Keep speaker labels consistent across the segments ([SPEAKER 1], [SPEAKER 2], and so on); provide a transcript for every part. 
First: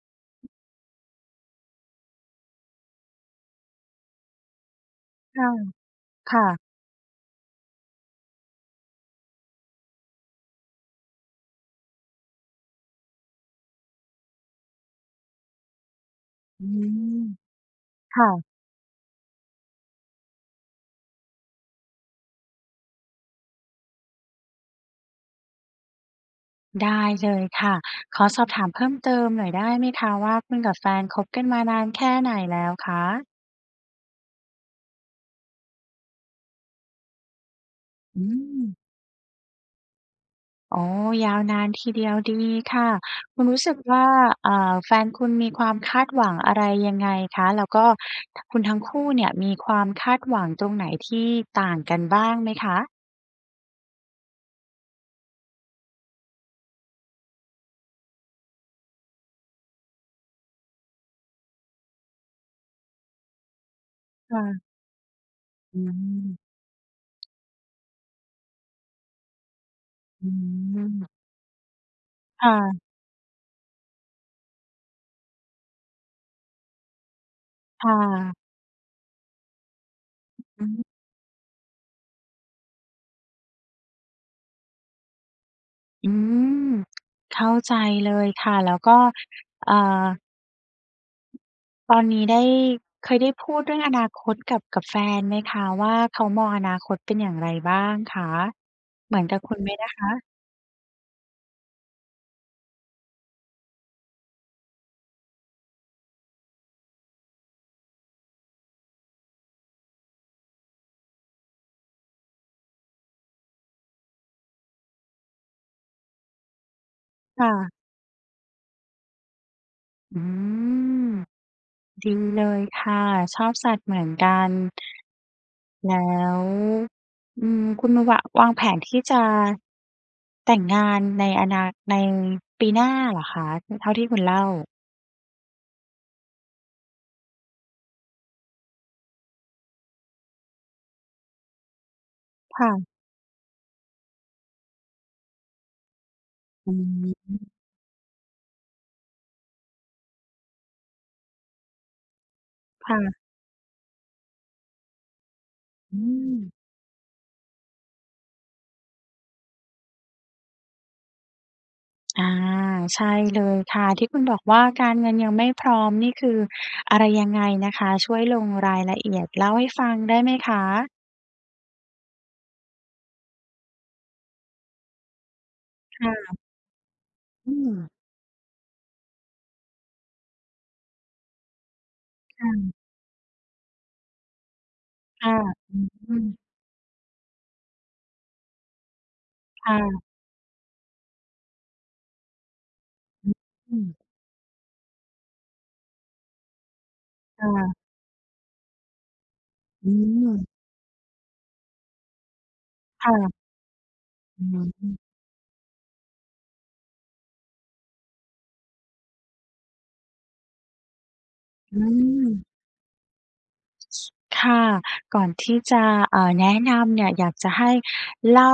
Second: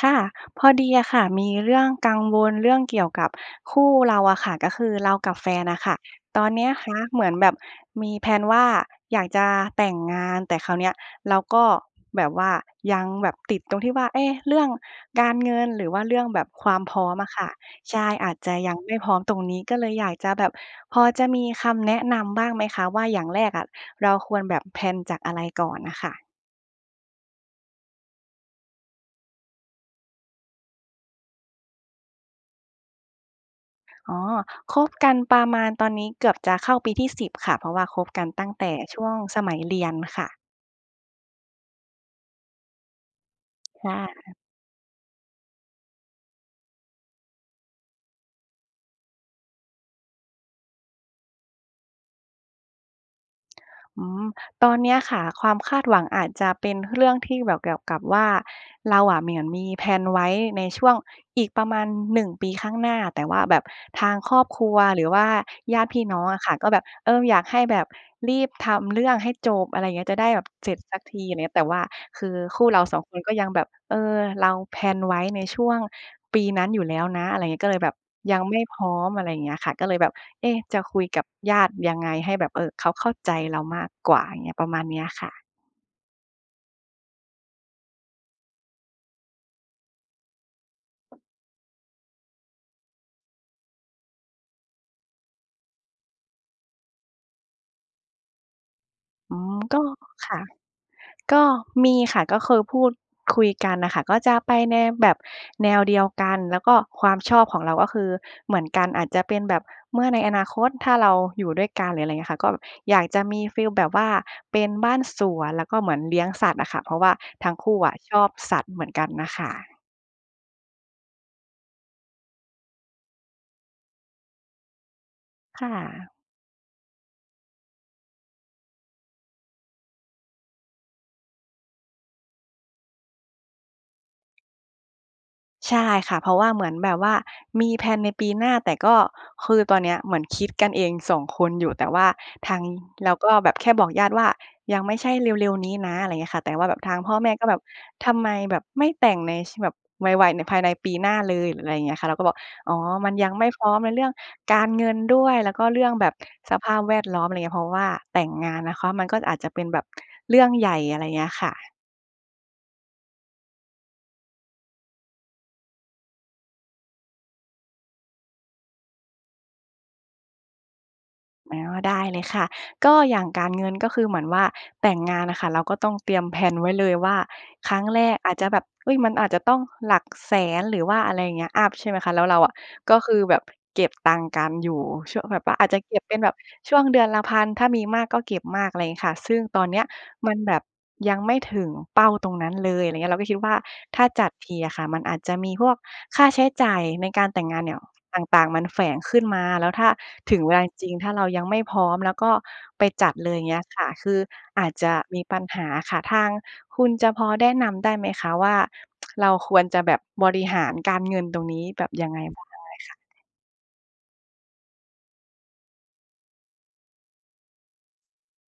[SPEAKER 1] ค่ะ พอดีอะค่ะมีเรื่องกังวลเรื่องเกี่ยวกับคู่เราอะค่ะ ก็คือเรากับ
[SPEAKER 2] ค
[SPEAKER 1] แฟ
[SPEAKER 2] ่ะ
[SPEAKER 1] นอะค่ะ
[SPEAKER 2] ค
[SPEAKER 1] ต
[SPEAKER 2] ่
[SPEAKER 1] อน
[SPEAKER 2] ะ
[SPEAKER 1] เนี้ยคะเหมือนแบบมีแพลนว่า อยากจะแต่งงาน แต่คราวเนี้ยเราก็แบบว่ายังแบบติดตรงที่ว่า เอ๊ะ เรื่องการเงิน หรือว่าเรื่องแบบ
[SPEAKER 2] อื
[SPEAKER 1] ความพร้อม
[SPEAKER 2] ม
[SPEAKER 1] อะค่ะ ใช่
[SPEAKER 2] ค่
[SPEAKER 1] อาจ
[SPEAKER 2] ะ
[SPEAKER 1] จะยังไม่พร้อมตรงนี้ ก็เลยอยากจะแบบ พอจะมีคำแนะนำบ้างไหมคะว่า อย่างแรกอะเราควรแบบ แพลน จากอะไรก่อนอะค่ะ?
[SPEAKER 2] ลได้เลยค่ะ ขอสอบถามเพิ่มเติมหน่อยได้ไหมคะว่า คุณกับแฟนคบกันมานานแค่ไหนแล้วคะ?
[SPEAKER 1] อ๋อ คบกันประมาณตอนนี้เกือบจะเข้าปีที่ 10 ค่ะ เพราะว่าคบ
[SPEAKER 2] อ
[SPEAKER 1] ก
[SPEAKER 2] ื
[SPEAKER 1] ันตั้งแต่
[SPEAKER 2] ม
[SPEAKER 1] ช่วงสมัยเรียนค่ะ
[SPEAKER 2] อ๋อ ยาวนานทีเดียว ดีค่ะ คุณรู้สึก
[SPEAKER 1] ช่
[SPEAKER 2] ว
[SPEAKER 1] า
[SPEAKER 2] ่า
[SPEAKER 1] ฮะ
[SPEAKER 2] อ่า แฟนคุณมีความคาดหวังอะไร ยังไงคะ? แล้วก็ ท คุณทั้งคู่เนี่ยมีความคาดหวังตรงไหนที่ต่างกันบ้างไหมคะ?
[SPEAKER 1] อืม ตอนเนี้ยค่ะความคาดหวังอาจจะเป็นเรื่องที่แบบเกี่ยวกับว่า เราอะเหมือน มี แพลน ไว้ในช่วงอีกประมาณ 1 ปีข้างหน้า แต่ว่าแบบทาง
[SPEAKER 2] ค
[SPEAKER 1] คร
[SPEAKER 2] ่
[SPEAKER 1] อบ
[SPEAKER 2] ะ
[SPEAKER 1] ครัว หรือว่าญ
[SPEAKER 2] อื
[SPEAKER 1] าติพี่น้อง
[SPEAKER 2] ม
[SPEAKER 1] อะค่ะ ก็แบบ เออ อยากให้แบบรีบทำเรื่องให้จบ อะไรอย่างเงี้ย จะไ
[SPEAKER 2] อ
[SPEAKER 1] ด้
[SPEAKER 2] ื
[SPEAKER 1] แบบเสร็จสัก
[SPEAKER 2] ม
[SPEAKER 1] ที อะไรอย่างเงี้ย แต่ว่าคือ
[SPEAKER 2] ค่
[SPEAKER 1] คู่เ
[SPEAKER 2] ะ
[SPEAKER 1] รา 2 คนก็ยังแบบ เออ เรา แพลน ไว้ในช่วงปีนั้นอยู่แล้วนะ อะไรอย่างเงี้ย ก็เลย
[SPEAKER 2] ค
[SPEAKER 1] แบ
[SPEAKER 2] ่
[SPEAKER 1] บย
[SPEAKER 2] ะ
[SPEAKER 1] ังไม่พร้อม อะไรอย่างเงี้ยค่ะ ก็เลยแบบ เอ๊ะ
[SPEAKER 2] อื
[SPEAKER 1] จะ
[SPEAKER 2] ม
[SPEAKER 1] คุยกับญาติยังไง? ให้แบบ เอ่อ เขาเข้าใจเรามากกว่า อย่างเงี้ย ประมาณเนี้ยค่ะ
[SPEAKER 2] อืม เข้าใจเลยค่ะ แล้วก็ อ่า ตอนนี้ได้ เคยได้พูดเรื่องอนาคตกับ กับแฟนไหมคะว่า เขามองอนาคตเป็นอย่างไรบ้างคะ? เหมือน
[SPEAKER 1] อ
[SPEAKER 2] กั
[SPEAKER 1] ๋อ
[SPEAKER 2] บคุณไหม
[SPEAKER 1] ก็
[SPEAKER 2] อะคะ?
[SPEAKER 1] ค่ะ ก็มีค่ะ ก็คือพูดคุยกันน่ะค่ะ ก็จะไปแนวแบบแนวเดียวกัน แล้วก็ความชอบของเราก็คือเหมือนกัน อาจจะเป็นแบบ เมื่อในอนาคตถ้าเราอยู่ด้วยกัน หรืออะไรเงี้ยค่ะ ก็อยากจะมีฟีลแบบว่าเป็นบ้านสวน แล้วก็เหมือนเลี้ยงสัตว์อะค่ะ เพราะว่า
[SPEAKER 2] ค
[SPEAKER 1] ท
[SPEAKER 2] ่
[SPEAKER 1] ั้ง
[SPEAKER 2] ะ
[SPEAKER 1] คู่อะชอบสัตว์เหมือนกันน่ะค่ะ
[SPEAKER 2] อืม ดีเลยค่ะ ชอบสัตว์เหมือนกัน
[SPEAKER 1] ค่
[SPEAKER 2] แล้
[SPEAKER 1] ะ
[SPEAKER 2] ว อืม คุณนะวะ วางแผนที่จะ แต่งงานในอนา ในปีหน้าเหรอคะ? อ เท่าที่คุณเล่า
[SPEAKER 1] ใช่ค่ะ เพราะว่าเหมือนแบบว่ามีแพลนในปีหน้า แต่ก็ คือตอนเนี้ยเหมือนคิดกันเองสองคนอยู่ แต่ว่าทา
[SPEAKER 2] ค
[SPEAKER 1] ง
[SPEAKER 2] ่ะ
[SPEAKER 1] เราก็แบบ แค่บอกญาติว่ายังไม่ใช่เร็ว ๆ นี้นะ อะไรเงี้ยค่ะ แต่ว่า
[SPEAKER 2] อื
[SPEAKER 1] แบบทางพ่
[SPEAKER 2] อ
[SPEAKER 1] อแม่ก็
[SPEAKER 2] ฮึ
[SPEAKER 1] แบบ ทำไมแบบไม่แต่งใน ช แบบไว ๆ หรือภายในปีหน้าเลย? หรืออะไรเงี้ยค่ะ เราก็บอก อ๋อ
[SPEAKER 2] ค่
[SPEAKER 1] มัน
[SPEAKER 2] ะ
[SPEAKER 1] ยังไม่พร้อมในเรื่องการเงินด้วย แล้วก็เรื่อง
[SPEAKER 2] อื
[SPEAKER 1] แบบส
[SPEAKER 2] ม
[SPEAKER 1] ภาพแวด ล้อม อะไรอย่างเงี้ย เพราะว่าแต่งงานนะคะ มันก็อาจจะเป็นแบบเรื่องใหญ่ อะไรเงี้ยค่ะ
[SPEAKER 2] อา ใช่เลยค่ะ ที่คุณบอกว่า การเงินยังไม่พร้อมนี่คืออะไรยังไงนะคะ ช่วยลงรายละเอียด เล่าให้ฟังได้ไหมคะ?
[SPEAKER 1] อ๋อ ได้เลยค่ะ ก็อย่างการเงิน ก็คือเหมือนว่า แต่งงานน่ะค่ะเราก็ต้อง
[SPEAKER 2] ค
[SPEAKER 1] เต
[SPEAKER 2] ่
[SPEAKER 1] รียม
[SPEAKER 2] ะ
[SPEAKER 1] แพลนไว้เลยว่า
[SPEAKER 2] อื
[SPEAKER 1] ครั้ง
[SPEAKER 2] ม
[SPEAKER 1] แรกอาจจะแบบ อุ๊ย มันอาจจะต้องหลัก 100,000 หรือว่าอะไรอย่างเงี้ย อัป ใช่ไหมคะ แล้วเรา
[SPEAKER 2] ค่
[SPEAKER 1] อะ
[SPEAKER 2] ะ
[SPEAKER 1] ก็คือแบบเก็บตังค์กันอยู่ช่
[SPEAKER 2] ค
[SPEAKER 1] วง
[SPEAKER 2] ่ะ
[SPEAKER 1] แบบว่าอาจจะเก็บเ
[SPEAKER 2] อ
[SPEAKER 1] ป
[SPEAKER 2] ื
[SPEAKER 1] ็นแบบ
[SPEAKER 2] ม
[SPEAKER 1] ช่วงเดือนละ 1,000 ถ้ามีมากก็เก็บมาก อะไรอย่างงี้ค่ะ ซึ่งตอ
[SPEAKER 2] ค
[SPEAKER 1] น
[SPEAKER 2] ่
[SPEAKER 1] เนี้ย
[SPEAKER 2] ะ
[SPEAKER 1] มันแบบยังไม่ถึงเป้าตรงนั้นเลย อะไรอย่างเงี้ย เราก็คิดว่า
[SPEAKER 2] อืม
[SPEAKER 1] ถ้าจัดทีอะค่ะ มันอาจจะมีพวกค่าใช้จ่ายในการแต
[SPEAKER 2] ค
[SPEAKER 1] ่
[SPEAKER 2] ่
[SPEAKER 1] งงานเนี
[SPEAKER 2] ะ
[SPEAKER 1] ่ยต่าง ๆ มันแฝงขึ้นมา แล้วถ้
[SPEAKER 2] อ
[SPEAKER 1] า
[SPEAKER 2] ื
[SPEAKER 1] ถึง
[SPEAKER 2] ม
[SPEAKER 1] เวลาจริง ๆ ถ้าเรายังไม่พร้อมแล้วก็ไปจ
[SPEAKER 2] ค่
[SPEAKER 1] ัดเล
[SPEAKER 2] ะ
[SPEAKER 1] ย เงี้ยค่ะ คือ
[SPEAKER 2] อือ
[SPEAKER 1] อาจ
[SPEAKER 2] ฮ
[SPEAKER 1] จะ
[SPEAKER 2] ึ
[SPEAKER 1] มีปัญหาค่ะ ทางคุณจะพอแนะนำได้ไหมคะว่า เราควรจะแบบบริหารการเงินตรงนี้
[SPEAKER 2] อื
[SPEAKER 1] แบบยังไง? พู
[SPEAKER 2] ม
[SPEAKER 1] ดได้ค่ะ
[SPEAKER 2] ค่ะ ก่อนที่จะ เอ่อ แนะนำเนี่ย อยากจะให้เล่า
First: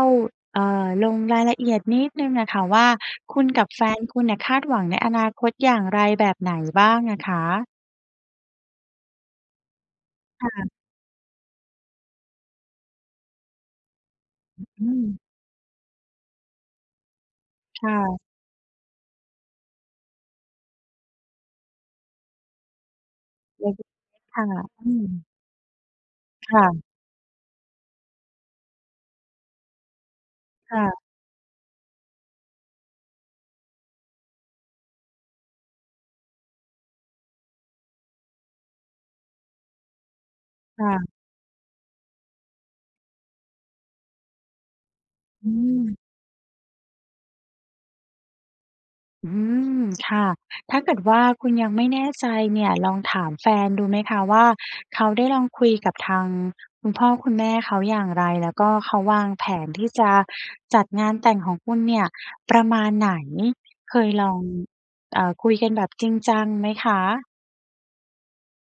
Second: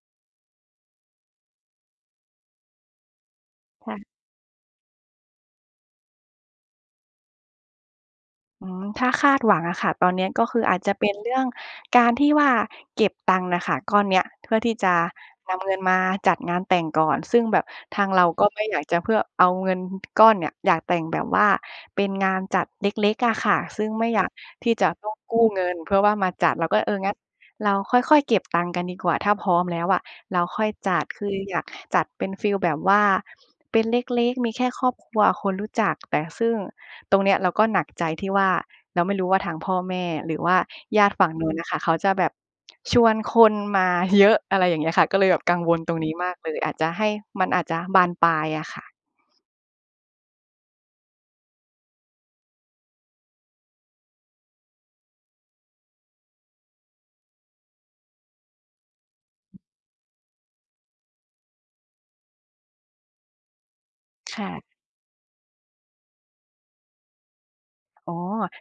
[SPEAKER 2] เอ่อ ลงรายละเอียดนิดหนึ่งอะค่ะว่า คุณกับแฟ
[SPEAKER 1] ค่
[SPEAKER 2] น
[SPEAKER 1] ะ
[SPEAKER 2] คุณเนี่ยคาดหวังในอนาคตอย่างไรแบบไหนบ้างอะคะ?
[SPEAKER 1] อืม ถ้าคาดหวังอะค่ะ ตอนเนี้ยก็
[SPEAKER 2] ค
[SPEAKER 1] คือ
[SPEAKER 2] ่ะ
[SPEAKER 1] อาจจะเป็นเรื่องการที่ว่าเก็บตังค์น่ะค่ะ ก้อนเนี้ย เพื่อที่
[SPEAKER 2] อ
[SPEAKER 1] จ
[SPEAKER 2] ื
[SPEAKER 1] ะ
[SPEAKER 2] ม
[SPEAKER 1] นำเงินมาจัดงานแต่งก่อน ซึ่งแบบ
[SPEAKER 2] ค่
[SPEAKER 1] ทาง
[SPEAKER 2] ะ
[SPEAKER 1] เราก็ไม่อยากจะเพื่อ เอาเงินก้อนเนี่ย อยากแต่งแบบว่าเป็นงานจัดเล็ก ๆ อะค่ะ ซึ่งไม่อยาก
[SPEAKER 2] ค่ะ
[SPEAKER 1] ที่จ
[SPEAKER 2] อ
[SPEAKER 1] ะ
[SPEAKER 2] ื
[SPEAKER 1] ต้อง
[SPEAKER 2] ม
[SPEAKER 1] กู้เงินเพื่อว่ามาจั
[SPEAKER 2] ค
[SPEAKER 1] ด
[SPEAKER 2] ่
[SPEAKER 1] เราก็
[SPEAKER 2] ะ
[SPEAKER 1] เออ งั้นเราค่อย ๆ เก็บตังค์กันดีกว่า ถ้าพร้อมแล้วอะเราค่อย
[SPEAKER 2] ค่
[SPEAKER 1] จั
[SPEAKER 2] ะ
[SPEAKER 1] ด คืออยากจัดเป็นฟีลแบบว่า เป็นเล็ก ๆ มีแค่ครอบครัวคนรู้จัก แต่ซึ่งตรงเนี้ยเราก็หนักใจที่ว่า เราไม่รู้ว่าทางพ่อแม่ หรือว่า
[SPEAKER 2] ค่
[SPEAKER 1] ญาต
[SPEAKER 2] ะ
[SPEAKER 1] ิฝั่ง นู้นน่ะค่ะ เขาจะแบบชวนคนมา เยอะ อะไรอย่างเงี้ยค่ะ ก็เลยแบบ
[SPEAKER 2] อื
[SPEAKER 1] กังวล ต
[SPEAKER 2] ม
[SPEAKER 1] รงนี้มากเลย อาจจะให้ มันอาจจะบานปลายอะค่ะ
[SPEAKER 2] อืม ค่ะ ถ้าเกิดว่าคุณยังไม่แน่ใจเนี่ย ลองถามแฟนดูไหมคะว่า เขาได้ลองคุยกับทางคุณพ่อคุณแม่เขาอย่างไร? แล้วก็เขาวางแผนที่จะจัดงานแต่งของคุณเนี่ยประมาณไหน? เคยลอ
[SPEAKER 1] ค
[SPEAKER 2] ง
[SPEAKER 1] ่ะ
[SPEAKER 2] เอ่อ คุยกันแบบจริงจังไหมคะ?
[SPEAKER 1] อ๋อ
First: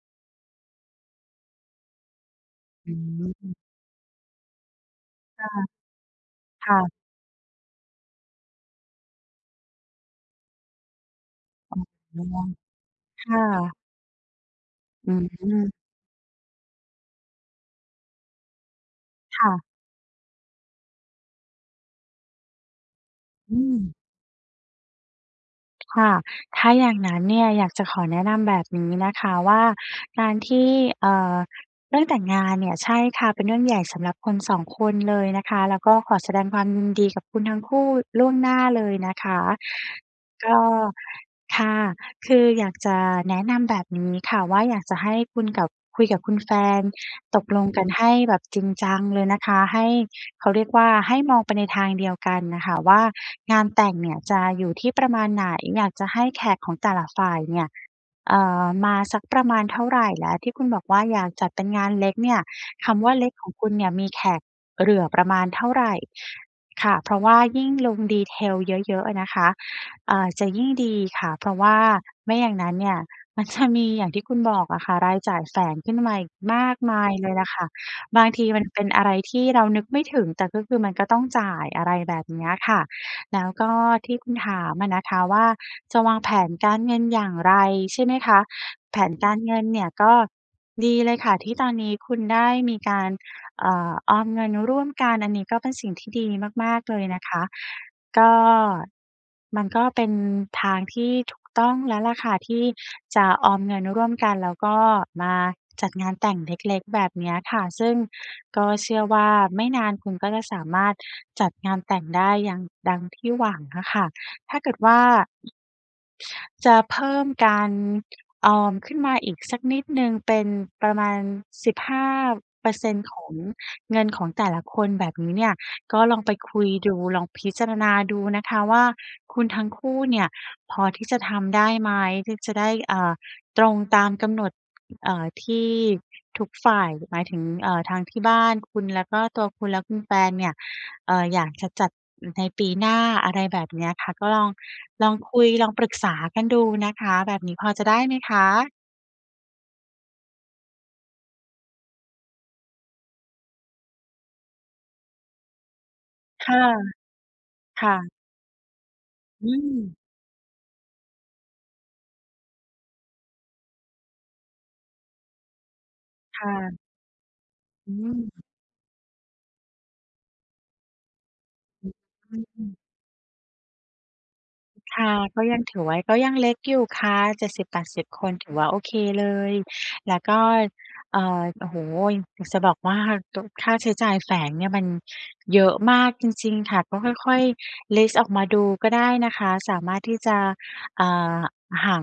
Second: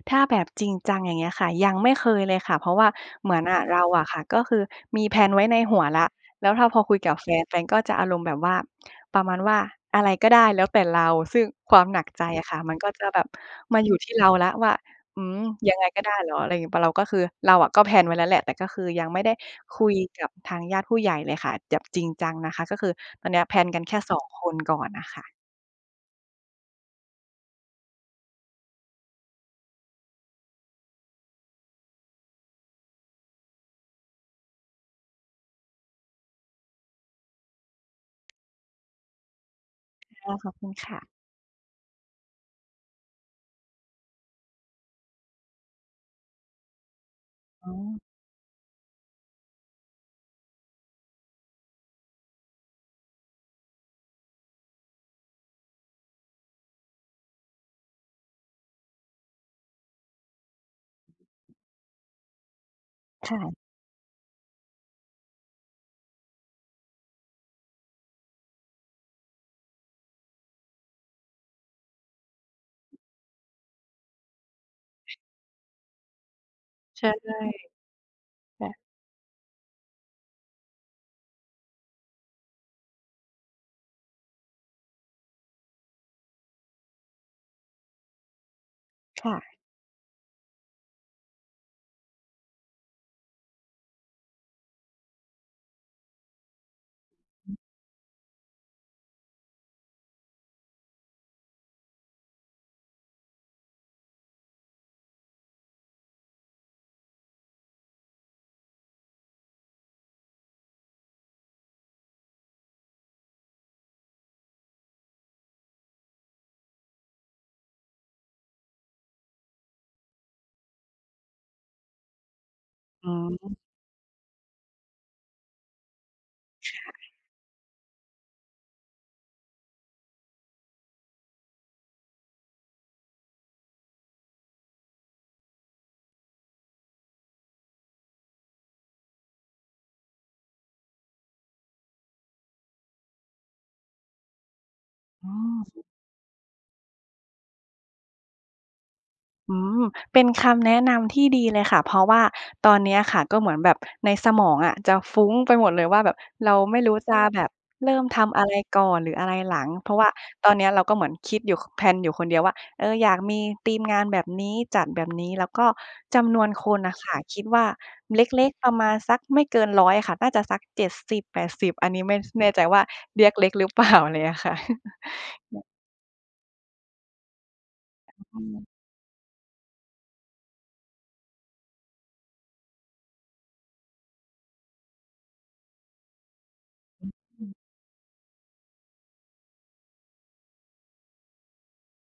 [SPEAKER 1] ถ้าแบบจริงจัง อย่างเงี้ยค่ะ ยังไม่เคยเลยค่ะ เพราะว่า
[SPEAKER 2] อ
[SPEAKER 1] เหมือน
[SPEAKER 2] ื
[SPEAKER 1] อ
[SPEAKER 2] ม
[SPEAKER 1] ะ เราอะค่ะ ก็คือ มีแพลนไว
[SPEAKER 2] ค
[SPEAKER 1] ้
[SPEAKER 2] ่ะ
[SPEAKER 1] ในหัวแล้ว แล้วถ้า
[SPEAKER 2] ค่
[SPEAKER 1] พอค
[SPEAKER 2] ะ
[SPEAKER 1] ุยกับแฟน แฟนก็จะอารมณ์แบบว่า ประมาณว่า อะไรก็ได้แล้วแต่เรา ซึ่ง ค
[SPEAKER 2] อ๋
[SPEAKER 1] วามหนักใจ
[SPEAKER 2] อ
[SPEAKER 1] อะค่ะ มันก็จะแบ
[SPEAKER 2] ค
[SPEAKER 1] บ
[SPEAKER 2] ่ะ
[SPEAKER 1] มาอยู่ที่เราแล้วว่า
[SPEAKER 2] อื
[SPEAKER 1] อืม
[SPEAKER 2] ม
[SPEAKER 1] ยังไงก็ได้เหรอ? อะไร อ เราก็คือ เราอะก็ แพลน ไว้แล้วแหละ แต่ก็คือ ยังไม่ได้
[SPEAKER 2] ค่ะ
[SPEAKER 1] คุยกับทางญาติผู้ใหญ่เลยค่ะ แบบ จริงจังนะคะ ก็คือตอนนี้อะแ
[SPEAKER 2] อ
[SPEAKER 1] พ
[SPEAKER 2] ื
[SPEAKER 1] ลนกันแ
[SPEAKER 2] ม
[SPEAKER 1] ค่ 2 คนก่อนน่ะค่ะ
[SPEAKER 2] ค่ะ ถ้าอย่างนั้น เนี่ยอยากจะขอแนะนำแบบนี้นะคะว่า การที่ เอ่อ เรื่องแต่งงานเนี่ย ใช่ค่ะ เป็นเรื่องใหญ่สำหรับคน 2 คนเลยนะคะ แล้วก็ขอแสดงความยินดีกับคุณทั้งคู่ล่วงหน้าเลยนะคะ
[SPEAKER 1] อ๋อ ข
[SPEAKER 2] ก
[SPEAKER 1] อบ
[SPEAKER 2] ็
[SPEAKER 1] คุณค่ะ
[SPEAKER 2] ค่ะ คืออยากจะแนะนำแบบนี้ค่ะว่า อยากจะให้คุณกับ คุยกับคุณแฟน ตกล
[SPEAKER 1] อ
[SPEAKER 2] ง
[SPEAKER 1] ๋
[SPEAKER 2] กันใ
[SPEAKER 1] อ
[SPEAKER 2] ห้แบบจริงจังเลยนะคะ ให้ เขาเรียกว่า ให้มองไปในทางเดียวกันน่ะค่ะว่า งานแต่งเนี่ยจะอยู่ที่ประมาณไหน? อยากจะให้แขกของแต่ละฝ่ายเนี่ย เอ่อ มาสักประมาณเท่าไร? และที่คุณบอกว่า อยากจัดเป็นงานเล็กเนี่ย คำว่าเล็
[SPEAKER 1] ค
[SPEAKER 2] ก
[SPEAKER 1] ่
[SPEAKER 2] ข
[SPEAKER 1] ะ
[SPEAKER 2] องคุณเนี่ยมีแขกเหรื่อประมาณเท่าไร? ค่ะ เพราะว่ายิ่งลง Detail เยอะ ๆ อะนะคะ อ่า จะยิ่งดีค่ะ เพราะว่าไม่อย่างนั้นเนี่ยมัน จะ มีอย่างที่คุณบอกอะค่ะ รายจ่ายแฝงขึ้นมาอีกมากม
[SPEAKER 1] ใช
[SPEAKER 2] า
[SPEAKER 1] ่
[SPEAKER 2] ยเลยแหละค่ะ บางทีม
[SPEAKER 1] ค
[SPEAKER 2] ัน
[SPEAKER 1] ่ะ
[SPEAKER 2] เป็นอะไรที่เรานึกไม่ถึง แต่ก็คือมันก็ต้องจ่าย อะไรแบบเนี้ยค่ะ แล้วก็ที่คุณถามอะนะคะว่า จะวางแผนการเงินอย่างไร? ใช่ไหมคะ? แผน
[SPEAKER 1] ค
[SPEAKER 2] ก
[SPEAKER 1] ่
[SPEAKER 2] ารเ
[SPEAKER 1] ะ
[SPEAKER 2] งินเนี่ยก็ ดีเลยค่ะที่ตอนนี้คุณได้มีการ เอ่อ ออมเงินร่วมกัน อันนี้ก็เป็นสิ่งที่ดีมาก ๆ เลยนะคะ
[SPEAKER 1] อืม
[SPEAKER 2] ก็ มันก็เป็นทางที่ถูกต้องแล้วล่ะค่ะที่จะออมเงินร่วมกันแล้วก็มาจัดงานแต่งเล็ก ๆ แบบเนี้ยค่ะ ซึ่งก็เชื่อว่า ไม่นานคุณก็จะสามารถจัดงานแต่งได้ยัง ดังที่หวังอะค่ะ ถ้าเกิดว่า จะเพิ่มการออมขึ้นมาอีกสักนิดหนึ่งเป็นประมาณ สิบห้าเปอร์เซ็นต
[SPEAKER 1] อ
[SPEAKER 2] ์
[SPEAKER 1] ๋
[SPEAKER 2] ของ
[SPEAKER 1] อ
[SPEAKER 2] เงินของแต่ละคน แบบนี้เนี่ย ก็ลองไปคุย
[SPEAKER 1] ค่
[SPEAKER 2] ดู
[SPEAKER 1] ะ
[SPEAKER 2] ลองพิจารณาดูนะคะว่า คุณทั้งคู่เนี่ยพอที่จะทำได้ไหม? ที่จะได้ อ่า ตรงตามกำหนด เอ่อ ที่ทุกฝ่าย หมายถึง เอ่อ ทางที่บ้านคุณ แล้วก็ตัวคุณและคุณแฟนเนี่ย เอ่อ อยากจะจัด อืม ในปีหน้า อะไรแบบเนี้ยค่ะ ก็ลอง ลอง
[SPEAKER 1] อ๋
[SPEAKER 2] คุย ลอง
[SPEAKER 1] อ
[SPEAKER 2] ปรึกษากันดูนะคะ แบบนี้พอจะได้ไหมคะ?
[SPEAKER 1] อืม เป็นคำแนะนำที่ดีเลยค่ะ เพราะว่าตอนเนี้ยค่ะ ก็เหมือนแบบในสมองอะจะฟุ้งไปหมดเลยว่าแบบ
[SPEAKER 2] ค
[SPEAKER 1] เรา
[SPEAKER 2] ่ะ
[SPEAKER 1] ไม่รู้จะแบบ
[SPEAKER 2] ค
[SPEAKER 1] เร
[SPEAKER 2] ่
[SPEAKER 1] ิ่ม
[SPEAKER 2] ะ
[SPEAKER 1] ทำอะไรก่อน หรืออะไร
[SPEAKER 2] อื
[SPEAKER 1] หลัง เพรา
[SPEAKER 2] ม
[SPEAKER 1] ะว่าตอนเนี้ยเราก็เหมือนคิดอยู่ ค แพลนอยู่คนเดียวว่า เออ อยากมีธีมงานแบบนี้ จัดแบบนี้ แล้วก็จำน
[SPEAKER 2] ค
[SPEAKER 1] ว
[SPEAKER 2] ่
[SPEAKER 1] นค
[SPEAKER 2] ะ
[SPEAKER 1] นน่ะค่ะ คิดว่า
[SPEAKER 2] อื
[SPEAKER 1] เ
[SPEAKER 2] ม
[SPEAKER 1] ล็ก ๆ ประมาณสักไม่เกิน 100 ค่ะ น่าจะสัก 70-80
[SPEAKER 2] อ
[SPEAKER 1] อันนี้ไม่ ส แน่ใจ
[SPEAKER 2] ืม
[SPEAKER 1] ว่าเรียกเล็กหรือเปล่า อะไรเงี้ยค่ะ
[SPEAKER 2] ค่ะ ก็ยังถือว่าก็ยังเล็กอยู่ค่ะ 70-80 คน
[SPEAKER 1] อื
[SPEAKER 2] ถือ
[SPEAKER 1] ม
[SPEAKER 2] ว่าโอเคเลย แล้วก็ เอ่อ โอ้โฮ! อยากจะบอกว่า ต ค่าใช้จ่ายแฝงเนี่ยมันเยอะมากจริง ๆ ค่ะ ก็ค่อ
[SPEAKER 1] อ
[SPEAKER 2] ย
[SPEAKER 1] ืม
[SPEAKER 2] ๆ ลิสต์ออกมาดูก็ได้นะคะ สามารถที่จะ อ่า หา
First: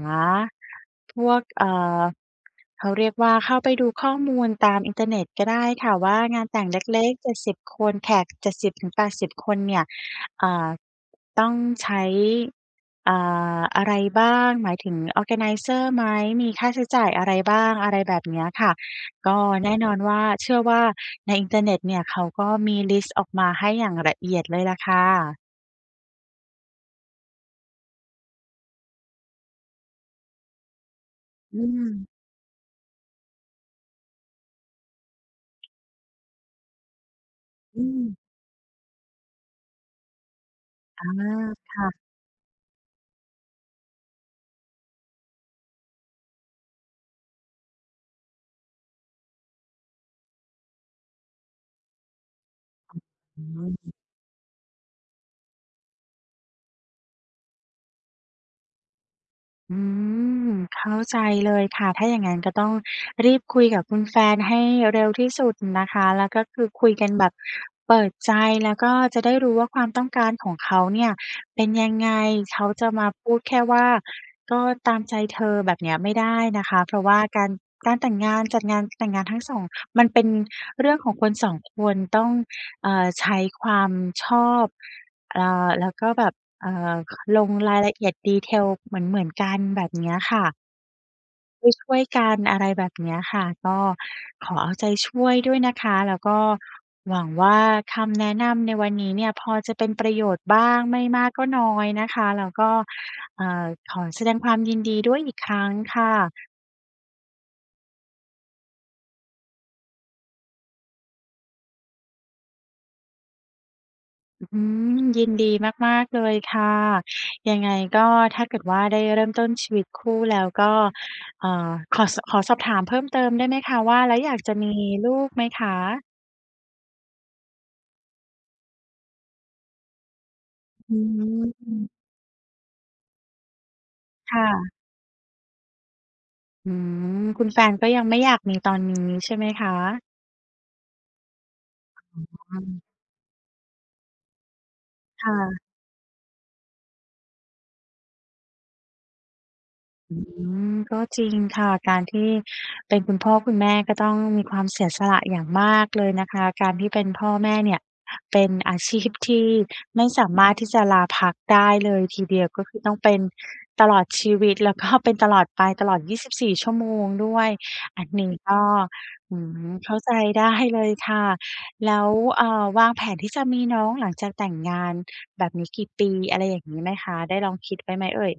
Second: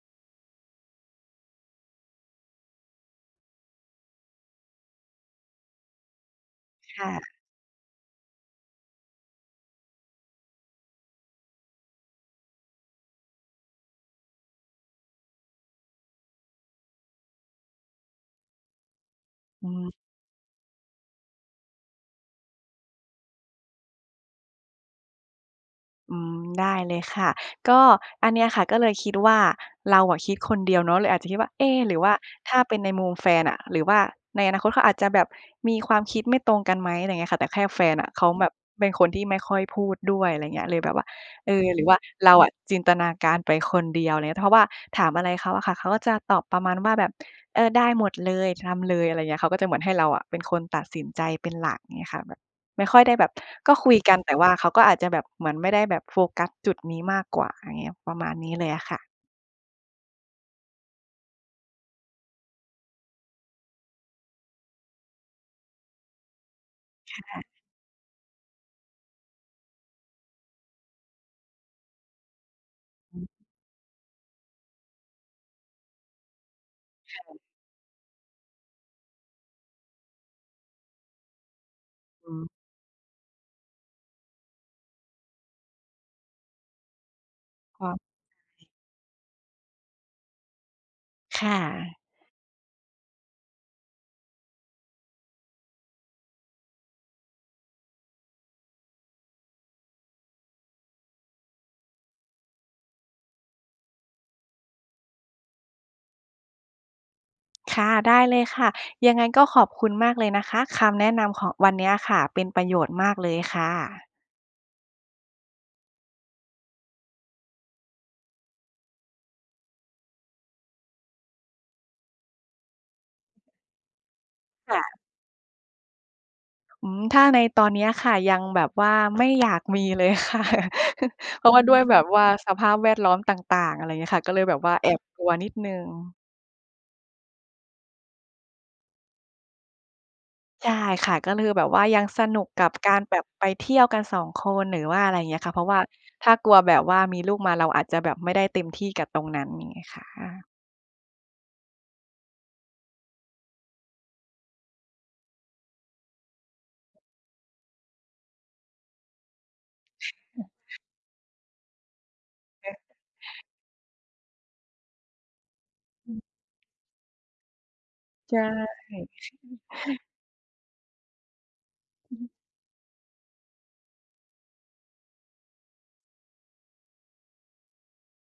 [SPEAKER 2] พวก เอ่อ เขาเรียกว่า เข้าไปดูข้อมูลตามอินเทอร์เน็ตก็ได้ค่ะว่า งานแต่งเ
[SPEAKER 1] ค
[SPEAKER 2] ล
[SPEAKER 1] ่
[SPEAKER 2] ็ก ๆ
[SPEAKER 1] ะ
[SPEAKER 2] 70 คน แขก 70-80 คนเนี่ย อ่า ต้องใช้ อ่า อะไรบ้าง หมายถึงออร์แกไนเซอร์ไหม มีค่าใช้จ่ายอะไรบ้าง? อะไรแบบเนี้ยค่ะ ก็
[SPEAKER 1] อื
[SPEAKER 2] แน่
[SPEAKER 1] ม
[SPEAKER 2] นอนว่า เชื่อว่า ในอินเทอร์เน็ตเนี่ย เขาก็มีลิสต์ออกมาให้อย่างละเอียดเลยล่ะค่ะ
[SPEAKER 1] อืม ได้เลยค่ะ ก็อันเนี้ยค่ะ ก็เลยคิดว่าเราอะคิดคนเดียวเนาะ เลยอาจจะคิดว่า
[SPEAKER 2] อื
[SPEAKER 1] เอ หรือว
[SPEAKER 2] ม
[SPEAKER 1] ่าถ้าเป็นในมุมแฟนอะ หรือว่าในอนาคตเขาอาจจะแบบมีความคิดไม่ตรงกันไหม อะไรอย่างเงี้ยค่ะ แต่แค่
[SPEAKER 2] อ
[SPEAKER 1] แฟ
[SPEAKER 2] ื
[SPEAKER 1] นอะ
[SPEAKER 2] ม
[SPEAKER 1] เขาแบบเป็นคนที่ไม่ค่อยพูดด้วย อะไรอย่างเงี้ย เลยแบบ
[SPEAKER 2] อ
[SPEAKER 1] ว่า
[SPEAKER 2] า
[SPEAKER 1] เออ
[SPEAKER 2] ค
[SPEAKER 1] หรื
[SPEAKER 2] ่
[SPEAKER 1] อ
[SPEAKER 2] ะ
[SPEAKER 1] ว่าเราอะจินตนาการไปคนเดียว อะไรเงี้ย เพราะว่าถามอะไรเขาอะค่ะ เขาก็จะตอบประมาณว่าแบบ เออ ได้หมดเลย ทำเลย อะไรเงี้ย เขาก็จะเหมือนให้เราอะเป็นคนตัดสินใจเป็นหลักงี้อะค่ะ แบบไม่ค่อยได้แบบ
[SPEAKER 2] อื
[SPEAKER 1] ก็คุ
[SPEAKER 2] ม
[SPEAKER 1] ยกัน แต่ว่าเขาก็อาจจะแบบเหมือนไม่ได้แบบโฟกัสจุดนี้มากกว่า อย่างเงี้ย ประมาณนี้เลยอะค่ะ
[SPEAKER 2] อืม เข้าใจเลยค่ะ ถ้าอย่างงั้นก็ต้องรีบคุยกับคุณแฟนให้เร็วที่สุดนะคะ แล้วก็คือคุยกัน
[SPEAKER 1] ค
[SPEAKER 2] แบบ
[SPEAKER 1] ่ะ
[SPEAKER 2] เปิดใจ แล้วก็จะได้รู้ว่า ความต้องการของเขาเนี่ยเป็นยังไง เขาจะมา
[SPEAKER 1] อ
[SPEAKER 2] พ
[SPEAKER 1] ืม
[SPEAKER 2] ูดแค่ว่าก็ตามใจเธอแบบเนี้ยไม่ได้นะคะ เพราะว
[SPEAKER 1] ค
[SPEAKER 2] ่า
[SPEAKER 1] ่ะ
[SPEAKER 2] การ การแต่งงานจัดงานแต่งงานทั้ง 2 มันเป็นเรื่องของคน 2 คนต้
[SPEAKER 1] อ
[SPEAKER 2] อง
[SPEAKER 1] ือ
[SPEAKER 2] เอ่อ ใช้ความชอบ เอ่อ แล้วก็แบบ เอ่อ ลงราย
[SPEAKER 1] ค่
[SPEAKER 2] ละ
[SPEAKER 1] ะ
[SPEAKER 2] เอียด Detail เหมือน ๆ กันแบบเนี้ยค่ะ
[SPEAKER 1] ค่
[SPEAKER 2] ช่
[SPEAKER 1] ะ
[SPEAKER 2] วย ๆ กัน อะไรแบบเนี้ยค่ะ ก็ขอเอาใจช่วยด้วยนะคะ แล้วก็หวังว่า คำแนะนำในวันนี้เนี่ยพอจะเป็นประโยชน์บ้างไม่มากก็น้อยนะคะ แล้วก็ เอ่อ ขอแสดงความยินดีด้วยอีกครั้งค่ะ
[SPEAKER 1] ค่ะ ได้เลยค่ะ ยังไงก็ขอบคุณมากเลยนะคะ คำแนะนำของวันเนี้ยค่ะ เป็นประโยชน์มากเลยค่ะ
[SPEAKER 2] อืม ยินดีมาก ๆ เลยค่ะ ยังไงก็ถ้าเกิดว่า ได้เริ่มต้นชีวิตคู่แล้วก็ เอ่อ ขอสะ ขอสอบถามเพิ่มเติมได้ไหมคะ ว่าแล้วอยากจะมี
[SPEAKER 1] ค่ะ
[SPEAKER 2] ลูกไหมคะ?
[SPEAKER 1] อืม ถ้าในตอนเนี้ยค่ะ ยังแบบว่า ไม่อยากมีเลย ค่ะ
[SPEAKER 2] อื
[SPEAKER 1] เพราะว่าด้วย
[SPEAKER 2] ม
[SPEAKER 1] แบบว่าสภาพแวดล้อมต่าง ๆ อะไรอย่างเงี้ยค่ะ ก็
[SPEAKER 2] ค
[SPEAKER 1] เล
[SPEAKER 2] ่
[SPEAKER 1] ยแบบ
[SPEAKER 2] ะ
[SPEAKER 1] ว่าแอบกลัวนิดหนึ่ง
[SPEAKER 2] อืม คุณแฟนก็ยังไม่อยาก มีตอนนี้ใช่ไหมคะ?
[SPEAKER 1] ใช่ ค่ะ ก็เลยแบบว่ายังสนุก
[SPEAKER 2] อื
[SPEAKER 1] กับ
[SPEAKER 2] ม
[SPEAKER 1] การแบบไปเที่ยวกัน 2 คน หรือว่าอะไรอย่
[SPEAKER 2] ค
[SPEAKER 1] างเ
[SPEAKER 2] ่
[SPEAKER 1] งี้ยค่ะ เ
[SPEAKER 2] ะ
[SPEAKER 1] พราะว่าถ้ากลัวแบบว่ามีลูกมาเราอาจจะแบบไม่ได้เต็มที่กับตรงนั้น อย่างเงี้ยค่
[SPEAKER 2] อื
[SPEAKER 1] ะ
[SPEAKER 2] ม ก็จริงค่ะ การที่เป็นคุณพ่อคุณแม่ ก็ต้องมีความเสียสละอย่างมากเลยนะคะ การที่เป็นพ่อแม่เนี่ยเป็นอาชีพที่ ไม่สามารถที่จะลาพักได้เลยทีเดียว ก็คือต้องเป็นตลอดชีวิต แล้วก็เป็นตลอดไป ตลอด ยี
[SPEAKER 1] อือ
[SPEAKER 2] ่สิบสี่ ชั่วโมงด้วย อันนี
[SPEAKER 1] ใ
[SPEAKER 2] ้
[SPEAKER 1] ช่
[SPEAKER 2] ก็ อืม เข้าใจได้เลยค่ะ แล้ว
[SPEAKER 1] อือ
[SPEAKER 2] อ่า วางแผนที่จะมีน้อง หลังจากแต่งงานแบบนี้กี่ปี อะไรอย่างงี้ไหมคะ? ได้ลองคิดไว้ไหมเอ่ย?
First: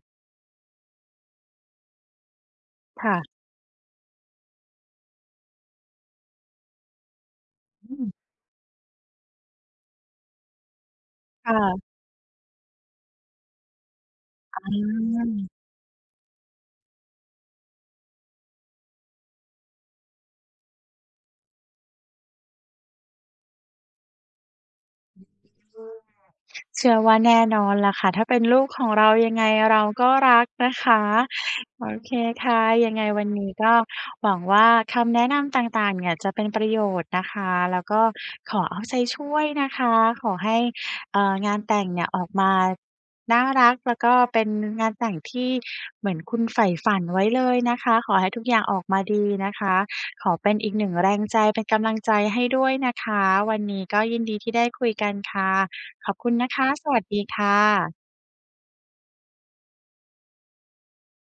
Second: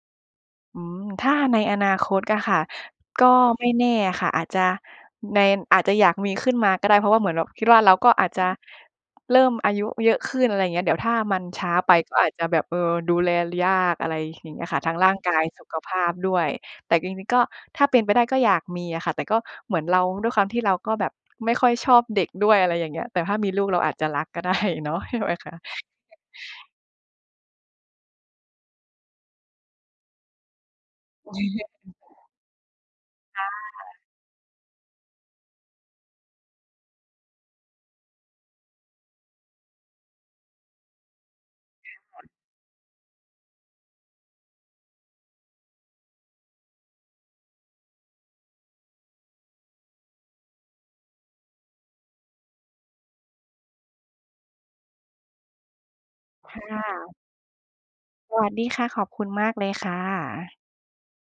[SPEAKER 1] อืม ถ้าในอนาคตอะค่ะ
[SPEAKER 2] ค่
[SPEAKER 1] ก็
[SPEAKER 2] ะ
[SPEAKER 1] ไม่แน่อะค่ะ อาจจะใน อาจจะอยากมีขึ้นมาก็ได้ เพราะว่าเหมือนแบบคิดว่า
[SPEAKER 2] อ
[SPEAKER 1] เรา
[SPEAKER 2] ื
[SPEAKER 1] ก
[SPEAKER 2] ม
[SPEAKER 1] ็อาจจะเริ่มอายุเยอะขึ้น อะไรอย่างเงี้ย เดี๋ยวถ้ามัน
[SPEAKER 2] ค่
[SPEAKER 1] ช้า
[SPEAKER 2] ะ
[SPEAKER 1] ไปก็อาจจะแบบ เออ ดูแล ล ยาก อะไรอย่าง
[SPEAKER 2] อ
[SPEAKER 1] เง
[SPEAKER 2] ื
[SPEAKER 1] ี้ยอะค่ะ ทั้งร่างกาย
[SPEAKER 2] ม
[SPEAKER 1] สุขภาพด้วย แต่จริง ๆ ก็ถ้าเป็นไปได้ก็อยากมีอะค่ะ แต่ก็เหมือนเรา ด้วยความที่เราก็แบบไม่ค่อยชอบเด็กด้วย อะไรอย่างเงี้ย แต่ถ้ามีลูกเราอาจจะรัก ก็ได้เนาะ ใช่ไหมคะ?
[SPEAKER 2] เชื่อว่าแน่นอนล่ะค่ะ ถ้าเป็นลูกของเรายังไงเราก็รักนะคะ โอเคค่ะ ยังไงวัน
[SPEAKER 1] ค
[SPEAKER 2] น
[SPEAKER 1] ่
[SPEAKER 2] ี้ก็
[SPEAKER 1] ะ
[SPEAKER 2] หวังว่าคำแนะนำต่าง ๆ เนี่ยจะเป็นประโยชน์นะคะ แล้วก็ขอเอาใจช่วยนะคะ ขอให้ เอ่อ งานแต่งเนี่ย ออกมาน่ารัก แล้วก็เป็นงานแต่งที่เหมือนคุณใฝ่ฝันไว้เลยนะคะ ขอให้ทุกอย่างออกมาดีนะคะ ขอเป็นอีกหนึ่งแรงใจ เป็นกำลังใจให้ด้วยนะคะ วันนี้ก็ยินดีที่ได้คุยกันค่ะ ขอบคุณน
[SPEAKER 1] ค
[SPEAKER 2] ะค
[SPEAKER 1] ่
[SPEAKER 2] ะ สวัส
[SPEAKER 1] ะ
[SPEAKER 2] ดีค่ะ
[SPEAKER 1] สวัสดีค่ะ ขอบคุณมากเลยค่ะ